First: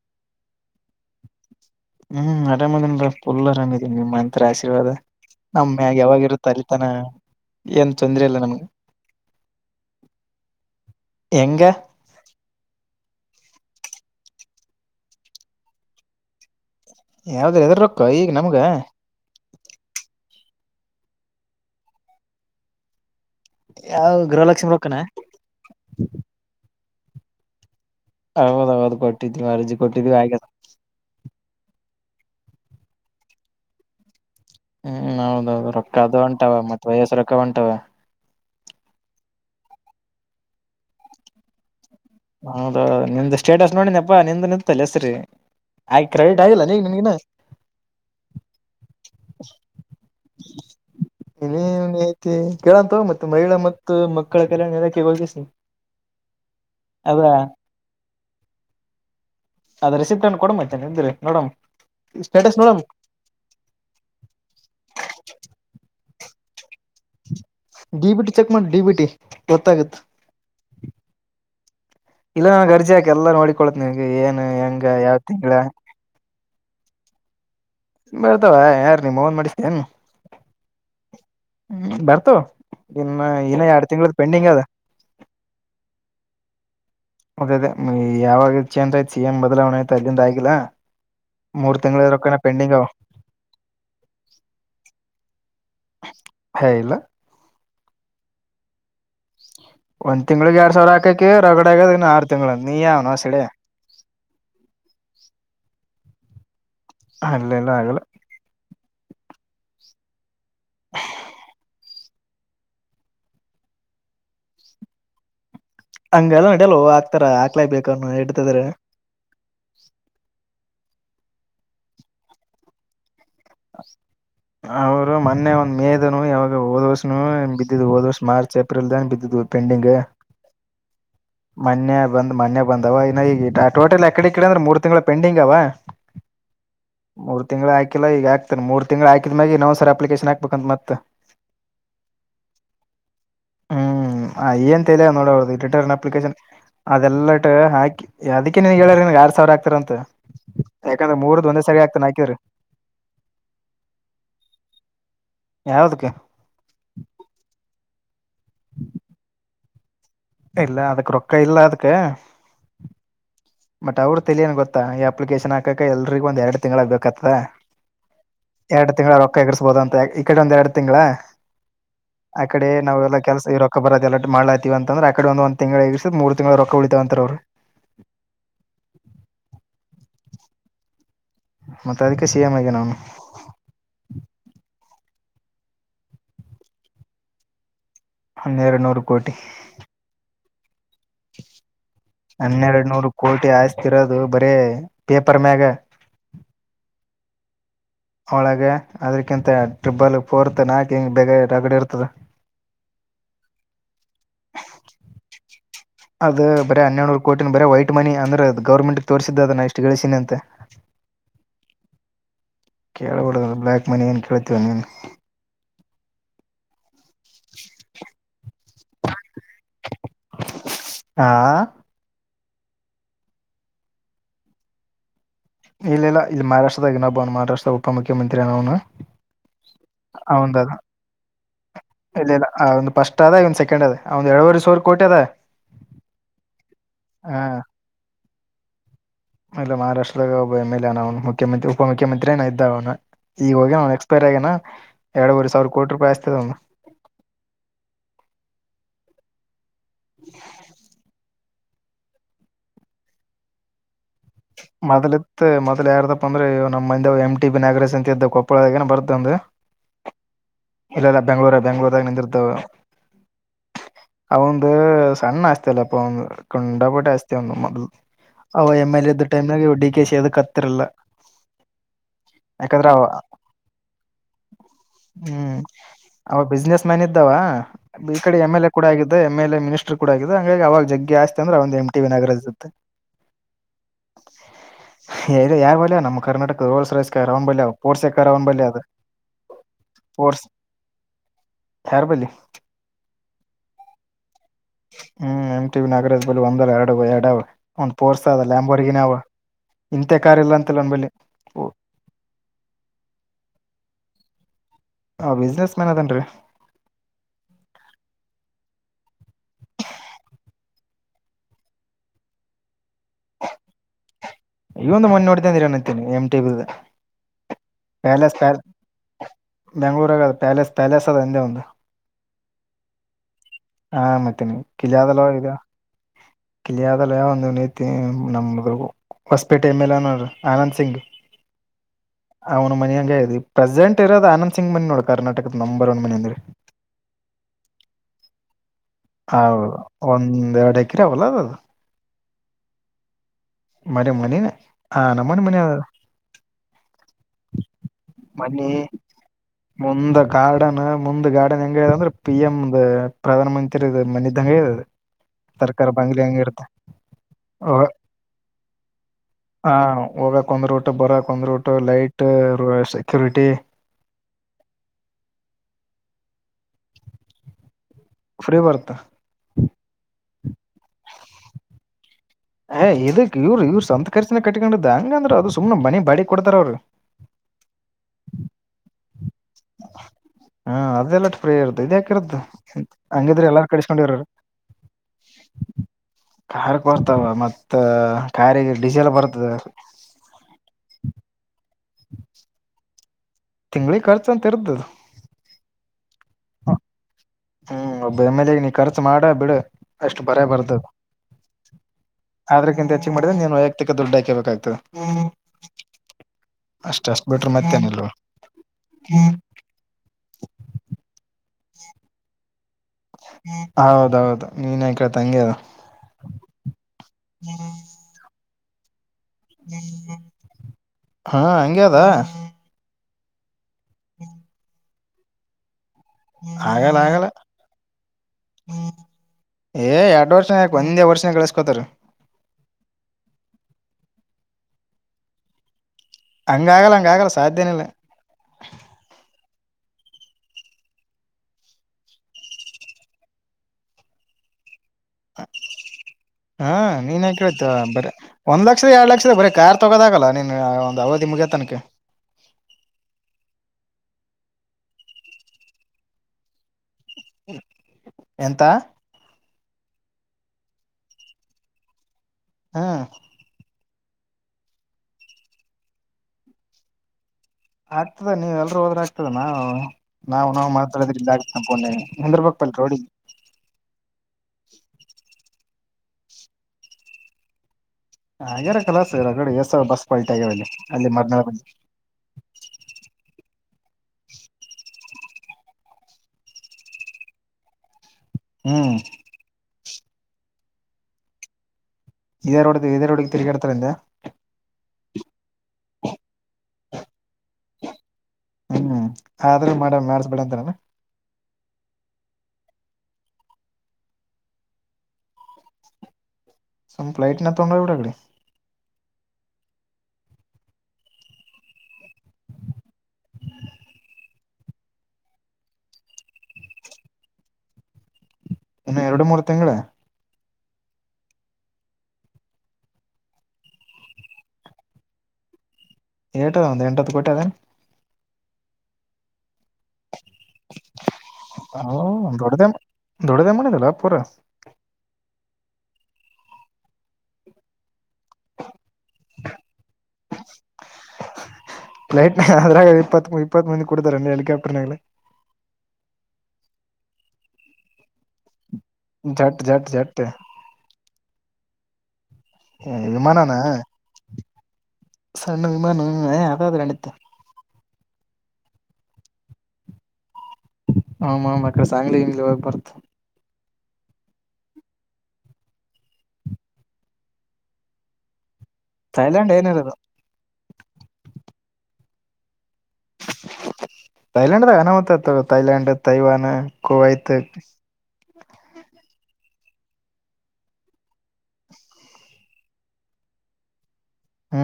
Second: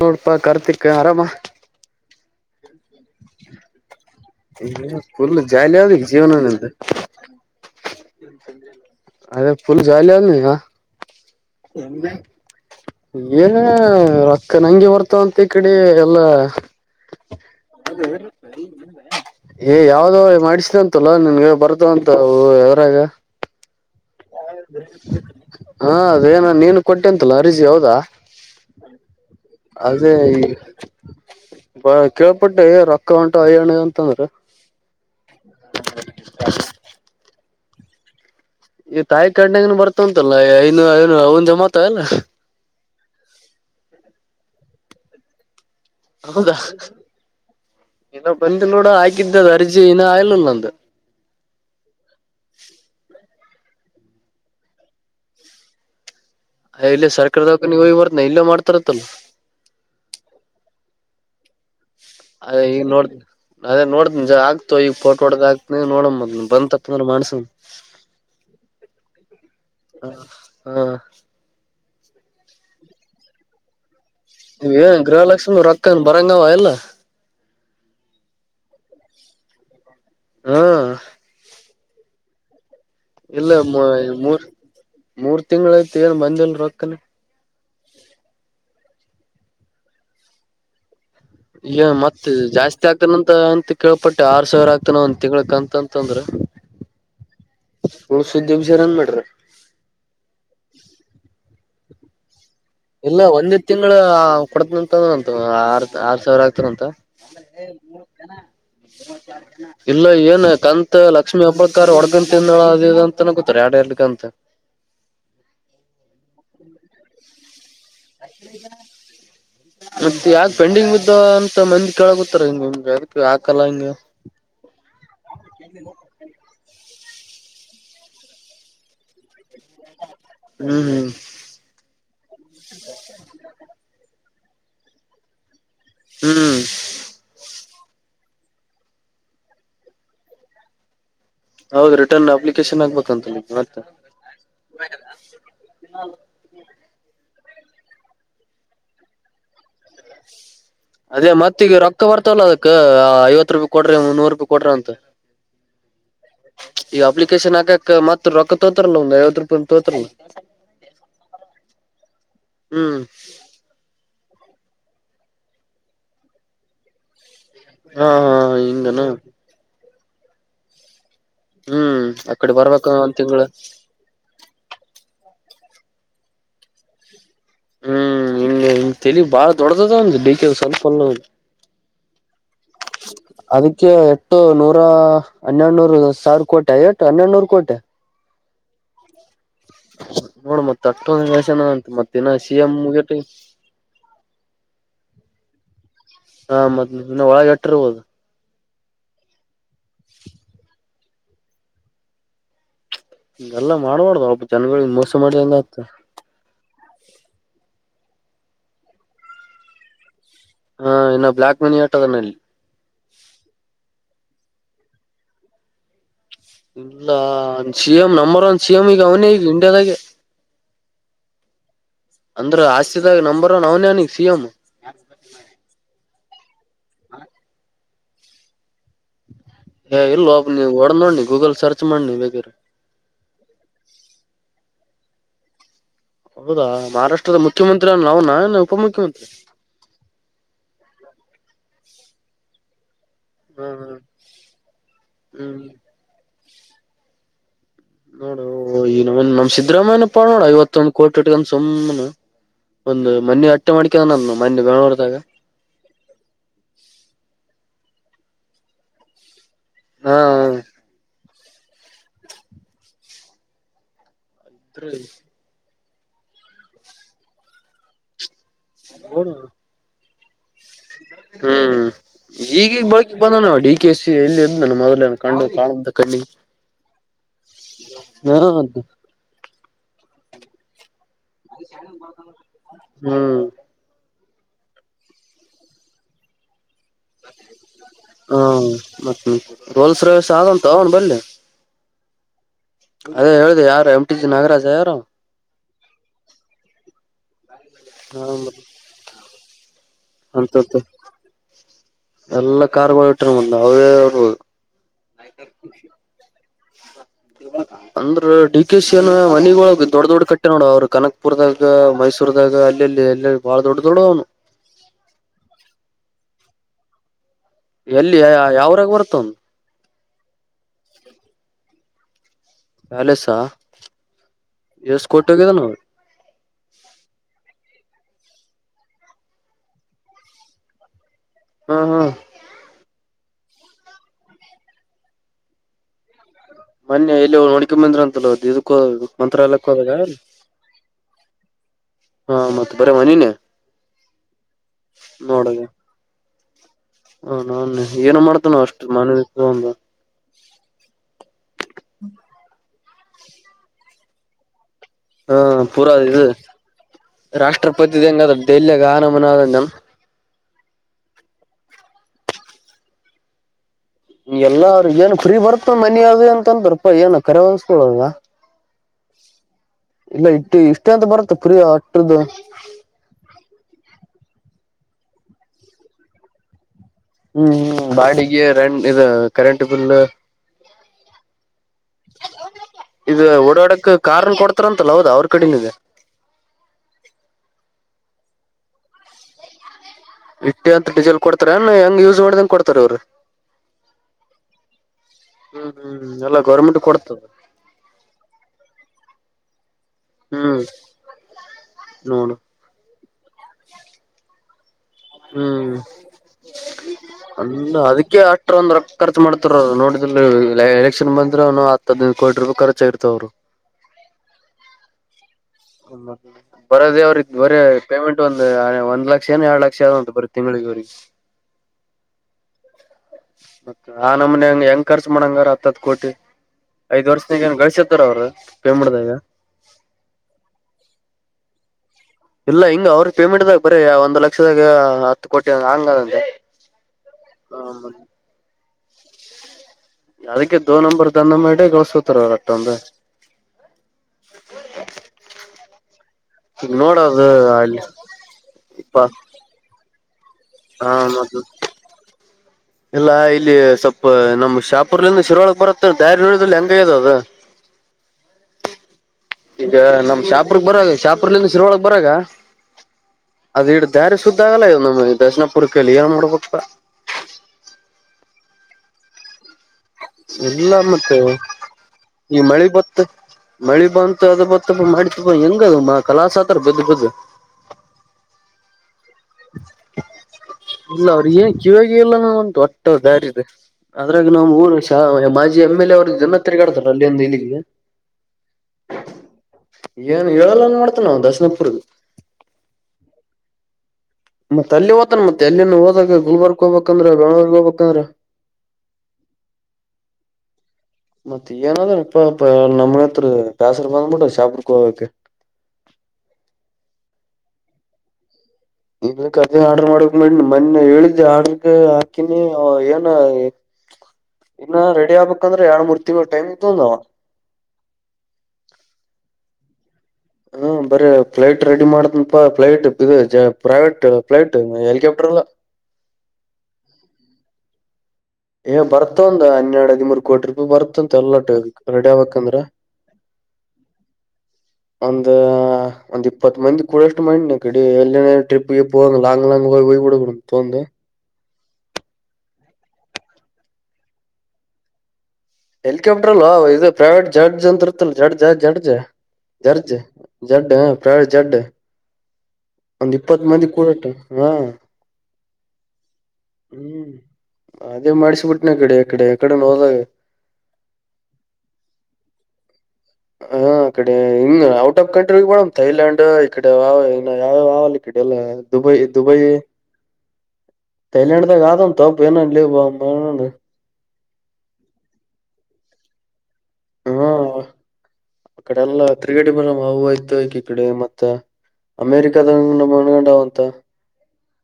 ನೋಡ್ಪಾ ಕಾರ್ತಿಕ್ ಆರಾಮ ಆರಾಮ್ ಅದಿನಿರಿ ಫುಲ್ ಆರಾಮ ಇದಿನೀ ನಿಮ್ಮ ಹಂತವರ ಆಶೀರ್ವಾದ ಫುಲ್ ನಮ್ಮ ಜಾಲಿ ಆದ ಮ್ಯಾಗ ಈಗ ಯಾವಾಗ ಜೀವನ ಇರುತ್ತ ನಿಂದ ಅಲ್ಲಿತನ ಏನ್ ತೊಂದ್ರ ಇಲ್ಲ ನಮ್ಗೆ ಅದೇ ಪುಲ್ ಜಾಲಿ ಆದಿ ನೀನ್ ಹೆಂಗ ಏನ್ ರೊಕ್ಕ ನಂಗೆ ಬರ್ತಾವಂತಿ ಈ ಕಡೆ ಎಲ್ಲಾ ಯಾವ್ದ್ರ ಎದ್ರ ರೊಕ್ಕ ಈಗ ನಮ್ಗ ಏ ಯಾವ್ದೋ ಮಾಡಿಸಿದಂತಲ್ಲಾ ನಿನ್ಗೆ ಬರ್ದಾವಂತ ಅವು ಎದರಾಗ ಯಾವ ಗೃಹಲಕ್ಷ್ಮಿ ರೊಕ್ಕನ ಹಾ ಅದೇನ ನೀನು ಕೊಟ್ಟೆಂತಲ್ಲ ಅರ್ಜಿ ಹೌದಾ ಹೌದ ಹೌದು ಕೊಟ್ಟಿದ್ವಿ ಅರ್ಜಿ ಅದೇ ಕೊಟ್ಟಿದ್ವಿ ಈ ಆಗ್ಯದ ಬ ಕೇಳ್ಪಟ್ಟೆ ಏ ರೊಕ್ಕ ಹೊಂಟಾವ್ ತಾಯಿ ಆನೆ ಅಂತಂದ್ರ ಹ್ಮ್ ಹೌದೌದು ರೊಕ್ಕಾ ಅದು ಹೊಂಟವ ಮತ್ತ ವಯಸ ರೊಕ್ಕ ಹೊಂಟವ ಈ ತಾಯಿ ಕಾರ್ಡ್ ನಗ್ಯನುವ ಬರ್ತಾವ ಅಂತಲ್ಲ ಐದುನೂರು ಐದುನೂರು ಅವನ್ ಜಮಾ ಅತವಾ ಎನ್ ಹೌದೌ ನಿಮ್ದ ಸ್ಟೇಟಸ್ ನೋಡಿನಪ್ಪಾ ನಿಂದು ನಿಂತಲ್ಲ ಹೆಸ್ರರಿ ಆಯ್ ಕ್ರೆಡಿಟ್ ಆಗಿಲ್ಲ ನಿಂಗ ನೀನ್ ಇನ್ನಾ ಬಂದಿಲ್ಲ ನೋಡ ಹಾಕಿದ ಅದ ಅರ್ಜಿ ಇನ ಆಯಲಿಲ್ಲ ನಂದು [unintelligible] ಮತ್ತ ಮಕ್ಕಳ ಕಲ್ಯಾಣ ಇಲಾಖೆ ಗೊತ್ತ ಐತಿ ಏ ಇಲ್ಲೆ ಸರ್ಕಾರ ದೇವಖಾನಿ ಹೋಗಿ ಬರ್ತನ ಇಲ್ಲೇ ಮಾಡ್ತಾರತ್ತಲ್ ಆದರ ರೆಸಿಪ್ಟ್ ಏನ್ ಕೊಡುಮತ್ತ ನಿಂದರೆ ನೋಡುಂ ಅದೇ ಈಗ ನೋಡ ಅದೇ ನೋಡ್ತ ಆಗ್ತು ತೊಗೊ ಈಗ ಫೋಟೋ ಹೊಡದ ಹಾಕ್ತೀನಿ ನೋಡಮ ಹು ಬಂತ ಅಂದ್ರ ಮಾಡ್ಸೋನು ಡಿ ಬಿ ಟಿ ಚೆಕ್ ಮಾಡಿ ಡಿ ಬಿ ಟಿ ಗೊತ್ತಾಗತ್ ಹಾ [unintelligible] ಇಲ್ಲರಾ ನನಗ ಅರ್ಜಿ ಹಾಕ್ ಎಲ್ಲಾ ನೋಡಿಕೊಳ್ತೀನಿ. ಇವ ಏನು ಗೃಹಲಕ್ಷ್ಮಿ ರೊಕ್ಕ ಬರಂಗವಾ ಇಲ್ಲ ಬರ್ತವ ಯಾರು ನಿಮ್ಮ ಅವನ್ ಮಾಡಿಸದೇನು ಹಾ ಹ್ಮ್ ಬರ್ತವ ಇಲ್ಲ ಮೂರ್ ಮೂರ್ ತಿಂಗಳ ಆಯ್ತ್ ಏನ್ ಬಂದಿಲ್ಲ ರೊಕೇನ್ ಅದೇ ಅದೇ ಯಾವಾಗ ಚೇಂಜ್ ಆಯ್ತು ಸಿ ಎಂ ಬದಲಾವಣೆ ಆಯ್ತು ಅಲ್ಲಿಂದ ಆಗಿಲ್ಲ. ಮೂರ್ ಏನ್ ತಿಂಗಳ ಮತ್ತ ರೊಕ್ಕನ ಪೆಂಡಿಂಗ್ ಜಾಸ್ತಿ ಅವ ಆಗ್ತಾನಂತ ಅಂತ ಕೇಳ್ಪಟ್ಟೆ ಆರ್ ಸಾವಿರ ಹಾಗ್ತಾನ ಒಂದ ತಿಂಗಳಕ್ ಅಂತಂತಂದ್ರ ಹೇ ಇಲ್ಲ ಸುಳ್ಳು ಸುದ್ದಿ ಎಬ್ಸಾಯರ ಏನ್ ಮಾಡ್ಯಾರ ಒಂದ್ ತಿಂಗ್ಳಿಗೆ ಎರಡ್ ಸಾವಿರ ಹಾಕಕ್ಕೆ ರಗಡ ಆಗದ ಇನ್ನು ಆರ್ ತಿಂಗಳ ನೀ ಯಾವನೋ ಇಲ್ಲ ಸಳೆ ಒಂದೇ ತಿಂಗಳು ಕೊಡತನಂತಂತು ಆರ್ ಆರ್ ಸಾವಿರ ಆಗ್ಲಿಲ್ಲ ಆಗಲ್ಲ ಇಲ್ಲ ಏನ್ ಕಂತ ಲಕ್ಷ್ಮಿ ಹೆಬ್ಬಾಳ್ಕರ್ ಹೋಡ್ಕೊಂಡ ತಿಂದಾಳ ಅಂತ ಅದ ಇದ ಆನಕತರ ಎಡ್ ಎಡ್ ಕಂತ ಹಂಗೆಲ್ಲ ನಡಿಯಲ್ಲ ಹಾಕ್ತಾರ ಹಾಕ್ಲೇಬೇಕ ಇಡ್ತದ್ರ ಮತ್ತ ಯಾಕ ಪೆಂಡಿಂಗ್ ಬಿದ್ದವ ಅಂತ ಮಂದಿ ಕೆಳಕುಂತರ್ ಹಿಂಗ್ ಹಿಂಗ್ ಅವರು ಮೊನ್ನೆ ಒಂದ್ ಮೇದನು ಯಾವಾಗೋ ಹೋದ ವರ್ಷ ಬಿದ್ದಿದಿದ್ದು ಹೋದ್ ವರ್ಷ ಮಾರ್ಚ್ ಏಪ್ರಿಲ್ ದನ್ ಬಿದ್ದಿದ್ ಪೆಂಡಿಂಗ್ ಹ್ಮ್ ಹ್ಮ್ ಮನೆ ಬಂದ್ ಮೊನ್ನೆ ಬಂದವ ಅವ ಇನ್ನ ಈಗ ಟೋಟಲ್ ಆಕಡೆ ಇಕಡೆ ಅಂದ್ರೆ ಮೂರು ತಿಂಗಳ ಪೆಂಡಿಂಗ್ ಅವ ಹ್ಮ್ ಮೂರು ತಿಂಗಳು ಆಗಿ ಕಿಲ್ಲಾ ಈಗ ಹಾಕ್ತಾನೆ ಮೂರ್ ತಿಂಗಳು ಆಕಿದ ಮ್ಯಾಗ ಇನೊಂದು ಸರ್ ಅಪ್ಲಿಕೇಶನ್ ಹಾಕ್ಬೇಕ ಅಂತ ಮತ್ತ ಹೌದ್ ರಿಟರ್ನ್ ಅಪ್ಲಿಕೇಶನ್ ಹಾಕ್ಬೇಕಂತಲ್ಲಿ ಮತ್ತ ಹ್ಮ್ ಆ ಏನ್ ತಲ್ಯಾಗ ನೋಡ್ ಈ ಟ್ವಿ ಅಪ್ಲಿಕೇಶನ್ ಅದೆಲ್ಲ ಹಾಕಿ ಅದಕ್ಕೆ ನಿನಗ ಹೇಳ್ಯಾರ ಆರ್ ಸಾವಿರ ಹಾಕ್ತಾರ್ ಅಂತ [unintelligible] ಅದೇ ಮತ್ತ ಈಗ ರೊಕ್ಕ ಆಗ್ತಾನ ಹಾಕಿದ್ರಿ ಬರ್ತವಲ್ಲ ಅದಕ್ಕ ಐವತ್ತು ರೂಪಾಯಿ ಕೊಡ್ರಿ ಮುನ್ನೂರು ರೂಪಾಯಿ ಕೊಡ್ರಿ ಅಂತ ಯಾರ್ ಈ ಅಪ್ಲಿಕೇಶನ್ ಹಾಕಕ್ ಮತ್ ರೊಕ್ಕ ತೊತಾರಲ್ಲ ಒಂದ್ ಐವತ್ ರೂಪಾಯಿ ತೋತಾರಲ ಇಲ್ಲ ಅದಕ್ ರೊಕ್ಕ ಇಲ್ಲ ಅದಕ್ಕೆ ಹ್ಮ್ ಬಟ್ ಅವರು ತಲಿಯೆನ್ ಗೊತ್ತಾ ಈ ಅಪ್ಲಿಕೇಶನ್ ಹಾಕಕ ಎಲ್ರಿಗು ಒಂದ್ ಎರಡ್ ತಿಂಗಳಾ ಬೇಕತದ ಹಾ ಹಾ ಎರಡು ಹಿಂಗನ ತಿಂಗಳ ರೊಕ್ಕ ಎಗರ್ಸ್ಬೋದ ಅಂತ ಈ ಕಡೆ ಒಂದ ಎರಡು ತಿಂಗ್ಗಳ ಹ್ಮ್ ಆ ಕಡೆ ಬರ್ಬೇಕ ಒಂದ್ ನಾವೆಲ್ಲಾ ತಿಂಗಳ ಕೆಲ್ಸ ಇವ ರೊಕ್ಕ ಬರದ್ ಎಲ್ಲ ಮಾಡ್ಲಾತಿವಿ ಅಂತಂದ್ರೆ ಆಕಡೆ ಒಂದೊಂದ್ [unintelligible] ಮೂರು ತಿಂಗಳ ರೊಕ್ಕ ಉಳಿತಾವ ಅಂತರ ಅವರು ಹ್ಮ್ ಇ ತಲಿ ಬಾಳ ದೊಡ್ಡದ ಅವ್ನದ್ದು [unintelligible] ಸ್ವಲ್ಪ ಮತ್ತ್ ಅದಕ್ಕೆ ಸಿ ಎಮ್ ಆಗೆನ್ ಅವ್ನು [unintelligible] ಹನ್ನೆರ್ಡನೂರು ಸಾವಿರ ಕೋಟೆ ಏಟು ಹನ್ನೆರ್ಡನೂರು ಕೋಟೆ ಹನ್ನೆರ್ಡ ನೂರು ಕೋಟಿ ನೋಡು ಮತ್ತ್ ಹನ್ನೆರಡ್ ನೂರು ಕೋಟಿ ಆಸ್ತಿ ಇರೋದು ಬರೇ [unintelligible] ಪೇಪರ್ ಮ್ಯಾಗ ಹ ಮತ್ತ್ [unintelligible] ಒಳಗೆ ಅದ್ರಕ್ಕಿಂತ ಟ್ರಿಬಲ್ ಪೋರ್ತ [unintelligible] ಬೇಗ [unintelligible] ಇರ್ತದ್ [unintelligible] ಎಲ್ಲಾ ಮಾಡ್ಬಾರ್ದೊ [unintelligible] ಜನಗಳಿಗೆ ಮೋಸ ಮಾಡಂಗ [unintelligible] ಅದ ಬರೇ ಹನ್ನೆಡುನೂರು ಕೋಟಿನ್ ಬರೆ ವೈಟ್ ಮನಿ ಅಂದ್ರೆ ಗೌರ್ಮೆಂಟ್ಗ್ ತೋರಿಸಿದ್ದದು ನಾ ಎಷ್ಟು ಗಳಿಸಿನಿ ಅಂತೆಳಿ ಹಾ ಇನ್ನು ಬ್ಲ್ಯಾಕ್ ಮನಿ ಎಟ್ಟದನ್ನಲ್ಲಿ [unintelligible] ಬ್ಲ್ಯಾಕ್ ಮನಿ ಏನ್ ಕೇಳ್ತೀವ ನೀನು ಇಲ್ಲ C M number one C M ಈಗ ಅವನೇ ಈಗ ಇಂಡಿಯಾದಾಗೆ ಹಾ ಅಂದ್ರ ಆಸ್ತಿದಾಗ ನಂಬರ್ ಒನ್ ಅವನೆ ಎನಿವಾಗ್ ಸಿ ಎಂ ಇಲ್ಲ ಇಲ್ಲ ಇಲ್ಲಿ ಮಹಾರಾಷ್ಟ್ರದಾಗ ಇನೂಬ್ಬನ್ ಮಹಾರಾಷ್ಟ್ರದ ಉಪ ಮುುಖ್ಯಮಂತ್ರಿ ಅವನು [inaudible] ಏ ಇಲ್ಲೊ ಒಬ್ ಅವಂದ ನೀ ಅದ ಹೊಡ್ ನೋಡ್ನಿ ಗೂಗಲ್ ಸರ್ಚ್ ಮಾಡ್ನಿ ಬೇಕಿರೆ ಅವಂದ್ ಎರಡುವರೆ ಸಾವಿರ ಕೋಟಿ ಅದ ಹೌದಾ ಮಹಾರಾಷ್ಟ್ರದ ಹಾ ಮುಖ್ಯಮಂತ್ರಿ ಅವ್ನಲ ಅನ್ನಾ ಎನ್ ಉಪ ಮುುಖ್ಯಮಂತ್ರಿ [unintelligible] ಇಲ್ಲ ಮಹಾರಾಷ್ಟ್ರದಾಗ ಒಬ್ಬ ಎಂ ಎಲ್ ಅವ್ನಾ ಮುಖ್ಯಮಂತ್ ಉಪುಖ್ಯಮಂತ್ರಿಯೆನ್ ಇದ್ದ ಅವ್ನು ಈಗ ಹ ಹೋಗ್ಯನ ಹ ಅವನ್ ಎಕ್ಸ್ಪೈರ್ ಆಗ್ಯನಾ ಹ್ಮ್ ಎರಡುವರೆಸಾವಿರ ಕೋಟಿ ರೂಪಾಯಿ ಆಸ್ತ [unintelligible] ನೋಡೊ ಈ ನಮ್ ಸಿದ್ದರಾಮಯ್ಯನಪ್ಪ ನೋಡ ಐವತ್ತೊಂದ್ ಕೋಟಿ [unintelligible] ಸುಮ್ಮ್ನೆ ಒಂದು ಮನೆ [unintelligible] ಮೊದ್ಲಿತ್ತು ಮೊದ್ಲ್ ಯಾರ್ದಪ್ಪ ಅಂದ್ರೆ ನಮ್ಮ್ ಮಂದ [unintelligible] [unintelligible] ನಾಗರಾಜ್ ಅಂತ್ದ ಕೊಪ್ಪಳದ [unintelligible] ಹಾ ಇಲ್ಲಲ್ಲ ಬೆಂಗ್ಳೂರ ಬೆಂಗ್ಳೂರದಾಗ ನಿಂತಿರ್ತಾವ ಅವಂದು ಸಣ್ಣ ಆಸ್ತಿ ಅಲ್ಲ [unintelligible] ಅವ ಎಂ ಎಲ್ ಇದ್ದ ಟೈಮ ಡಿಕೆಶಿ [unintelligible] ಹ್ಮಾ ಯಾಕಂದ್ರ ಈಗೀಗ್ ಅವ [unintelligible] ಬಂದಾನು ಡಿ ಕೆ ಶಿ ಸಿ ಎಲ್ಲಿ [unintelligible] ನಾನ ಮೊದಲ ಹ್ಮ್ [unintelligible] ಅವ ಬಿಸ್ನೆಸ್ ಮ್ಯಾನ್ ಇದ್ದಾವ ಈ ಕಡೆ ಎಂ ಎಲ್ ಎ ಕೂಡ ಹ್ಮ್ ಆಗಿದೆ ಎಮ್ ಎಲ್ ಎ ಮಿನಿಸ್ಟರ್ ಕೂಡ ಅಗಿದ್ದ ಹಂಗಾಗಿ ಅವಾಗ ಜಗ್ಗಿ ಆಸ್ತಿ ಅಂದ್ರೆ ಅವಂದ್ ಎಂಟಿಭಿ ನಗರ [unintelligible] [unintelligible] ಹ್ಮ್ ಯಾರ್ [unintelligible] ನಮ್ಮ ಕರ್ನಾಟಕ ರೋಲ್ಸ್ ರೈಸ್ ಕಾರ್ ಅವನ್ ಬಲ್ಯ ಫೋರ್ಸ್ ಕಾರ್ ಹಾ ಅವನ್ ಬಲ್ಯ ಅದು ಮತ್ತೆ ರೋಲ್ಸರಾಯ್ಸ ಆದಂತೋ ಅವನ್ ಬಳಿ [unintelligible] ಯರ್ ಬಲ್ಲಿ ಅದೇ ಹೇಳುದು ಯಾರ್ ಎಂಟಿ [unintelligible] ಹ್ಮ್ ಎಂ ಟಿ ಸಿ ನಗರಜ್ ಬಳಿ ಒಂದಲ್ಲ ಎರಡಾವ ಎರಡ ಅವ ಒಂದ ಪೋರ್ಸ್ ಅದ ಲಂಬರ್ಗಿನಿ ಅವ ಇಂತೆ ಕಾರ್ ಇಲ್ಲ ಅಂತಲ್ಲ ಅವನ್ [unintelligible] ಬಲ್ಲಿ ಎಲ್ಲಾ ಕಾರ್ರ್ಗಳು [unintelligible] ಹ ಬಿಸ್ನೆಸ್ ಮ್ಯಾನ್ ಅದಾನ್ರಿ ಅಂದ್ರ ಡಿ ಕೆ ಶಿ ಮನಿ ದೊಡ್ಡ ದೊಡ್ ಕಟ್ಟನ್ ನೋಡ ಅವ್ರ ಕನಕ್ [unintelligible] ಪುರದಾಗ ಮೈಸೂರದಾಗ ಅಲ್ಲೆಲ್ಲಿ ಎಲ್ಲಲ್ಲಿ ಬಾಳೊಡ್ಡ ದೊಡ್ಡ ಅವ್ನು [inaudible] ಎಂ ಟಿ ಬಿ ದು ಎಲ್ಲಿ ಪ್ಯಾಲೇಸ್ ಪ್ಯಾಲ ಯಾವರಾಗ ಬರ್ತವನು ಬೇಂಗಳುರಗ ಅ ಪ್ಯಾಲೇಸ್ ಪ್ಯಾಲೇಸ್ ಅದ ಒಂದ ತಲಸ ಹಾ ಮತ್ತ ನೀ ಕಿಲಿಯಾದಲ ಇದ ಹೋಗಿದಾನ ಕಿಲಿಯಾದಲ ಒಂದು ಮನಿ ಐತಿ. ನಮದ ಹೊಸಪೇಟೆ ಎಮ್ ಎಲ್ನೋ ಆನಂದ್ ಸಿಂಗ್ ಹಾ ಹಾ ಅವನ ಮನೀ ಹಂಗ ಪಜೇಂಟ ಇರೋದ ಆನಂದ್ ಸಿಂಗ್ ಮನಿ ನೋಡ್ ಕರ್ನಾಟಕದ ನಂಬರ್ ಒನ್ ಮಿ ಅಂದ್ರ ಮನ್ನಿ ಎಲ್ಲೋ ನೋಡಕೊಂಡ ಬಂದ್ರ ಅಂತಲ ಇದು ಕ ಹೌದು ಮಂತ್ರಾಲಯಕ ಹೋದಾಗ ಒಂದ್ ಎರಡ್ ಎಕರೆ ಹೊಲ ಅದ ಅದು ಹಾ ಮತ್ತ ಬರೇ ಮನಿನೇ ಮನೆ ಮನಿನೇ ನೋಡನ. ಮಾಡ್ತಾನ ಮನ್ನಿ ಅಷ್ಟು ಮನ ಒಂದು ಮುಂದ ಗಾರ್ಡನ್ ಮುಂದ ಗಾರ್ಡನ್. ಹೆಂಗ ಅಂದ್ರೆ P M the Pradhan Mantri ಮನಿದ್ದಂಗ ಇದ ಹಾ ಸರ್ಕಾರ ಪೂರಾ ಇದ ಬಂಗ್ಲೆ ಹಂಗ ಇರುತ್ತೆ ಹ ರಾಷ್ಟ್ರಪತಿದ ಹೆಂಗ ಅದ ದೆಲ್ಲಿಗ ಆನಮ ಅದ್ ಬರಕಂದ್ರ ಓಟ ಲೈಟ್ ಸೆಕ್ಯೂರಿಟಿ. ಎಲ್ಲರ ಏನ್ ಫ್ರೀ ಬರ್ತ್ತ ಮನಿ ಅದ ಅಂತ ಅಂದ್ರ ಪ್ಪಾ ಏನ ಕರೆ ಒ ಫ್ರೀ ಬರ್ತ ಇಲ್ಲ ಇನ್ನ ಇಷ್ಟ ಅಂತ ಬರುತ್ತ ಪರಿ ಹಟ್ಟ್ರದ್ದ ಕರ್ಸಿನ ಕಟ್ಕೊಂಡಿದ್ದ ಹಂಗಂದ್ರ ಅದು ಸುಮ್ನ ಮನೆ ಬಾಡಿ ಕೊಡ್ತಾರ ಅವ್ರ. ಹ್ಮ ಹ್ಮ ಬಾಡಿಗೆ ರ ಇದ ಕರೆಂಟ್ ಬಿಲ್. ಹ ಅದೆಲ್ಲ ಫ್ರೀ ಇರತ್ತ ಇದ್ಯಾಕಿರತ್ತ ಇದು ಹಂಗಿದ್ರ ಎಲ್ಲಾರು ಕಡಿಸಕೊಂಡಿರ. ಹಿಂಗದ ಕಾರ ಬರ್ತಾವ ಮತ್ತ ಕಾರಿಗ ಡೀಸೆಲ್ ಬರ್ತದ. ಹೆಂಗ ಯೂಸ್ ಮಾಡ್ದಂಗ ಕೊಡ್ತಾರ ಅವ್ರ. ತಿಂಗಳಿಗ ಖರ್ಚ ಅಂತ ಇರತ್ತದ. ಹ್ಮ ಹ್ಮ ಅಲ್ಲ ಗೌರ್ಮೆಂಟ್ ಕೊಡ್ತದ. ಹ್ಮ್ ಒಬ್ಬ ಎಮ್ ಎಲ್ ಎ ನೀ ಖರ್ಚು ಮಾಡ ಬಿಡ ಅಷ್ಟ ಬರ ಹ್ಮ್ ಬರ್ತ ನೋಡು ಆದ್ರಕ್ಕಿಂತ ಚಿ ದ ನೀನ್ ವಯಕ್ತಿಕ ದುಡ್ಡು ಹಾಕಬೇಕ್ತದ. ಹ್ಮ. ಅಷ್ಟ ಅಷ ಒಂದ ಅದಕ್ಕೆ ಅಷ್ಟ ರ ಒಂದ್ ರ ಖರ್ಚ ಮಾಡತಾರ ನೋಡಿದ ಎಲೆಕ್ಷನ್ ಬಂದ್ರ ನೂ ಹದ ನದ ಕೋಟಿ ರೂಪಾಯ ಕ ಹೌದೌದ ನೀನ್ ಯಕಳ್ತಂಗ ಅದ ಬರೋದ ಅವ್ರ ಬರ ಪೇಮೆಂಟ್ ಒಂದ ಒಂದ ಲಕ್ ಕ್ಷ ಯಾಳ ಕ್ಷ ಅದ ತಿಂಗಳಿಗ ಅವ್ರಿಗ ಹಾ ಹಂಗೆ ಅದ ಮತ್ತ ಆ ನಮನೀ ಹೆಂಗ ಹೆಂಗ್ ಕರ್ಚ್ ಮಾಡಂಗಾರ ಆತ್ತದ ಕೋಟಿ ಆಗಲ್ಲ ಐದ ಆಗಲ್ಲ ವರ್ಷದ ಏನ್ ಗಳಿಸತ್ತಾರ ಅವರ ಪೇ ಮಾಡ್ದಾಗ ಟ ಯಾಕ ಒಂದೇ ವರ್ಷನ್ಯಾಗ ಗಳಸ್ಕೋತಾರ. ಇಲ್ಲ ಹಿಂಗ ಅವ್ರಗ ಪೇಮೆಂಟ್ದಾಗ ಬರಿ ಒಂದ ಲಕ್ಷದಾಗ ಹತ್ತು ಕೋಟಿ ಹಂಗ ಅದ ಹಂಗ ಆಗಲ್ಲ ಹಂಗ ಆಗಲ್ಲ ಸಾಧ್ಯನ ಇಲ್ಲ. [inaudible] ಅದಕ್ಕೆ ದೋ ನಂಬರ್ ದಂದೆ ಮಾಡ ಗಳಸ್ಕತಾರ ರಟ್ಟೊಂದ [inaudible] ಹಾ ನೀನ್ ಹಾಕಯ್ತ ಅಲ್ಲಿ ಬರ ಒಂದ ಲಕ್ಷದ ಎರಡ ಲಕ್ಷದ ಬರ ಕಾರ್ ತಗೋದಾಗಲ್ಲ ನಿ ಹಾ ಇಲ್ಲ ಇಲ್ಲಿ ಸ್ವ ನಮ್ಮ ಶಾಪುರ್ಲಿಂದ ಶಿರೊಳಗ ಬರುತ್ತ ದಾರಿದಲ್ಲಿ ಹೆಂಗಅದು ಎಂತ ಈಗ ನಮ್ ಶಾಪುರ್ಗ ಬರಗ ಶಾಪುರ್ಲಿಂದ ಶಿರೋಳಕ ಬರಾಗ ಹಾ ಅದ ಇಡ ದಾರಿ ಶುದ್ದ ಆಗಲ್ಲ ಇ ನಮ್ಮ ದರ್ಶನಪುರಕ್ಕೆಲ್ಲ ಏನ್ ಮಾಡ್ಬೇಕ. ಆಗ್ತದ ನೀವ್ ಎಲ್ರು ಹೋದ್ರ ಆಗ್ತದ ನಾವ ನಾವ ನಾವು ಇಲ್ಲ ಮಾತಾಡಿದ್ರ ಮತ್ತೆ ಇ ಆಗ್ಪ ಈ ಮಳಿ ಬತ್ತ ಮಳಿ ಬಂತ ಅದ ಬತ್ತ ಮಾಡತಿ ಅಂದ್ರ ಹೆಂಗದ. [unintelligible] ಆಗ್ಯಾರ ಕಲಾಸ ರಗಡೆ ಎಸ್ ಬಸ್ ಪಲ್ಟಿ ಆಗ್ಯಾವ ಅಲ್ಲಿ ಇಲ್ಲ ಅಲ್ಲಿ ಅವ್ರ ಮರ್ನಾಳ ಏನ್ ಬಲ್ಲಿ ಕಿವಾಗ ಎಲ್ಲಾನ ಒಂದು ಹೊಟ್ಟ ದಾರಿದ ಅದ್ರಾಗ ನಾವು ಊರು ಮಾಜಿ ಎಮ್ ಎಲ್ ಎ ಅವರು ಜನ ತಿರ್ಗಾಡ್ತಾರ ಅಲ್ಲಿ ಒಂದು ಇಲ್ಲಿಗೆ ಹ್ಮ್ ಏನ್ ಹೇಳನ್ ಮಾಡ್ತನ್ ನಾವು ದಸನಪುರದ ಇದರೋಡ ಇದೇರೋಡಕ್ಕೆ ತಿರುಗಾಡುತ್ತಾರೆ ಅಂದೆ ಮತ್ತತ್ ಅಲ್ಲಿ ಓ್ತನ ಮತ್ತೆ ಅಲ್ಲಿನ್ನು ಹೋದಾಗ ಗುಲ್ಬರ್ಗ್ ಹೋಗಬೇಕಂದ್ರೆ ಬೆಳೂರ್ಗ್ ಹೋಗ್ಬೇಕಂದ್ರ ಹ್ಮ್ ಆದ್ರೂ ಮಾಡ ಮಾಡ್ಸ್ಬೇಡ ಅಂತಾರನ ಮತ್ತತ್ ಏನಾದ್ರ ಇ ನಮ್ ಹತ್ರ ಬೇಸರ್ ಬಂದ್ಬಿಟ್ಟ ಶಾಪಿಡ್ಕೋಬೇಕಕ್ ಹ್ಮ್ಮ್. [unintelligible] ಇನ್ಕ್ ಅದೇ ಆರ್ಡ್ರ ಮಾಡಕ್ ಮ ಮೊನ್ನೆ ಹೇಳಿದ್ದ ಆರ್ಡ್ರಗೆ ಹಾಕಿನಿ ಏನ ಇನ್ನ ರೆಡಿ ಆಗ್ಬೇಕಂದ್ರೆ ಎರಡು ಮೂರು ತಿಂಗಳು ಟೈಮ್ ತುಲ್ದಾವ ಇನ್ನು ಎರಡು ಮೂರು ತಿಂಗಳ ಹ್ಮ ಬರೆ ಫ್ಲೈಟ್ ರೆಡಿ ಮಾಡತನಪಾ ಫ್ಲೈಟ್ ಇದು ಪ್ರೈವೇಟ್ ಫ್ಲೈಟ್ ಹೆಲಿಕಾಪ್ಟರ್ಲ್ಲ ಎಟದ ಒಂದು ಎಂಟತ್ತು ಕೊಟ್ಟ ಅದ ಏ ಬರ್ತೊಂದ ಹನ್ನೆರಡ್ ಹದಿಮೂರು ಕೋಟಿ ರೂಪಾಯಿ ಬರ್ತಂತ ಎಲ್ಲಟ ಹೋಗಕ್ ರೆಡಿ ಆಗ್ಕ್ಂದ್ರ ದೊಡ್ಡದೇ ದೊಡ್ಡದೇ ಮಾಡಿದಲ್ಲ ಪೂರ ಒಂದ ಒಂದ್ ಇಪ್ಪತ್ ಮಂದಿ ಕೂಡಷ್ಟು ಮೈ ನ ಕಡಿ ಎಲ್ಲಿನ ಟ್ರಿಪ್ ಗಿಫ್ [unintelligible] ಫ್ಲೈಟ್ನ ಅದ್ರಾಗ ಇಪ್ಪತ್ ಇಪ್ಪತ್ ಮಂದಿ ಕೊಡ್ತಾರ ಹೆಲಿಕಾಪ್ಟರ್ನಾಗ ಹೆಲಿಕಾಪ್ಟರ್ ಅಲ್ವಾ ಇದು ಪ್ರೈವೇಟ್ ಜಾರ್ಡ್ಜ್ ಅಂತ್ರ ಜಡ್ಜ ಜಡ್ಜ ಜಟ್ ಜಟ್ ಜಡ್ಜ ಜಟ್ ಜಡ್ ಪ್ರ ಜಡ್ ಒಂದ್ ಇಪ್ಪತ್ ವಿಮಾನನ ಮಂದಿ ಕೂಡಟ ಹಾ ಸಣ್ಣ ವಿಮಾನ ಏ ಆಗಾದರ ಅನಿತ ಹ್ಮ್ ಅದೇ ಮಾಡ್ಸಿಬಿಟ್ಟನೆ ಕಡೆ ಎಕಡೆ ಎಕಡೆ ಹೋದಾಗ ಹ ಅಕಡೆ ಸಾಂಗ್ಲಿ ಇಮ್ಲಿ ಹೋಗ್ ಬರ್ತು ಹ ಅ ಕಡೆ ಹಿಂಗ out of country madam Thailand ಈ ಕಡೆ ಇ ಯಾವ್ಯಾವಲ್ಲ ಈ ಕಡೆ ಎಲ್ಲ ದುಬಯ ದುಬಯ ಥೈಲ್ಯಾಂಡ್ ಏನಿರೋದು ಥೈಲಯಂಡ್ ತ ಕಾದಮ್ಮ ತೋಪ್ಪಏನ ಲ ಬಾ [unintelligible] ತಥಾಯಲ್ಯಂಡದ ಗಣಾವತ ತೈಲಂಡ್ ತೈವಾನ್ ಹಾ ಕುವೈತ್ ಅ ಕಡೆಲ್ಲ ತಿತ್ರಿಗಡಿ ಮವು ಆಯ್ತುಕ ಈ ಕಡೆ ಮತ್ತ ಅಮೇರಿಕದಂಗ ನ ಒಣಗೊಂಡ ಅಂತ ಹ್ಮ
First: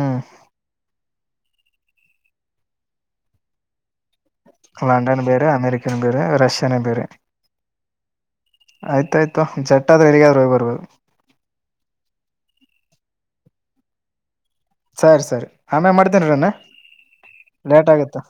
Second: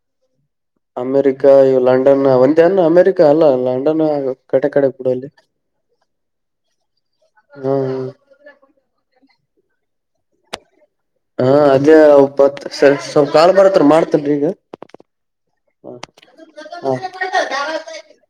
ಅಮೇರಿಕ ಇವು ಲಂಡನ್ ಒಂದ ಅನ್ ಅಮೇರಿಕ ಅಲ್ಲ ಲಂಡನ್ ಕಡೆ ಕಡೆ ಲಂಡನ್ ಬಿಡಲ್ಲಿ ಬೇರೆ ಅಮೇರಿಕನ್ ಬೇರೆ ರಷ್ಯಾನ ಬೇರೆ ಹಾ ಆಯ್ತಾಯಯ್ತು ಜಟ್ಟ ಆದ್ರೆ ಎಲ್ಲಿಗಾದ್ರರು ಹೋಗಿ ಬರ್ಬೋದು ಹಾ ಅದೇ ಒಪ್ಪತ್ ಸ್ವಲ್ಪ ಕಾಳ ಬರತ್ರ ಮಾಡ್ತಲ್ರಿ ಈಗ ಸರಿ ಸರಿ ಆಮೇ ಮಾಡ್ತೇನ್ ರನ್ನ ಲೇಟ್ ಆಗತ್ತ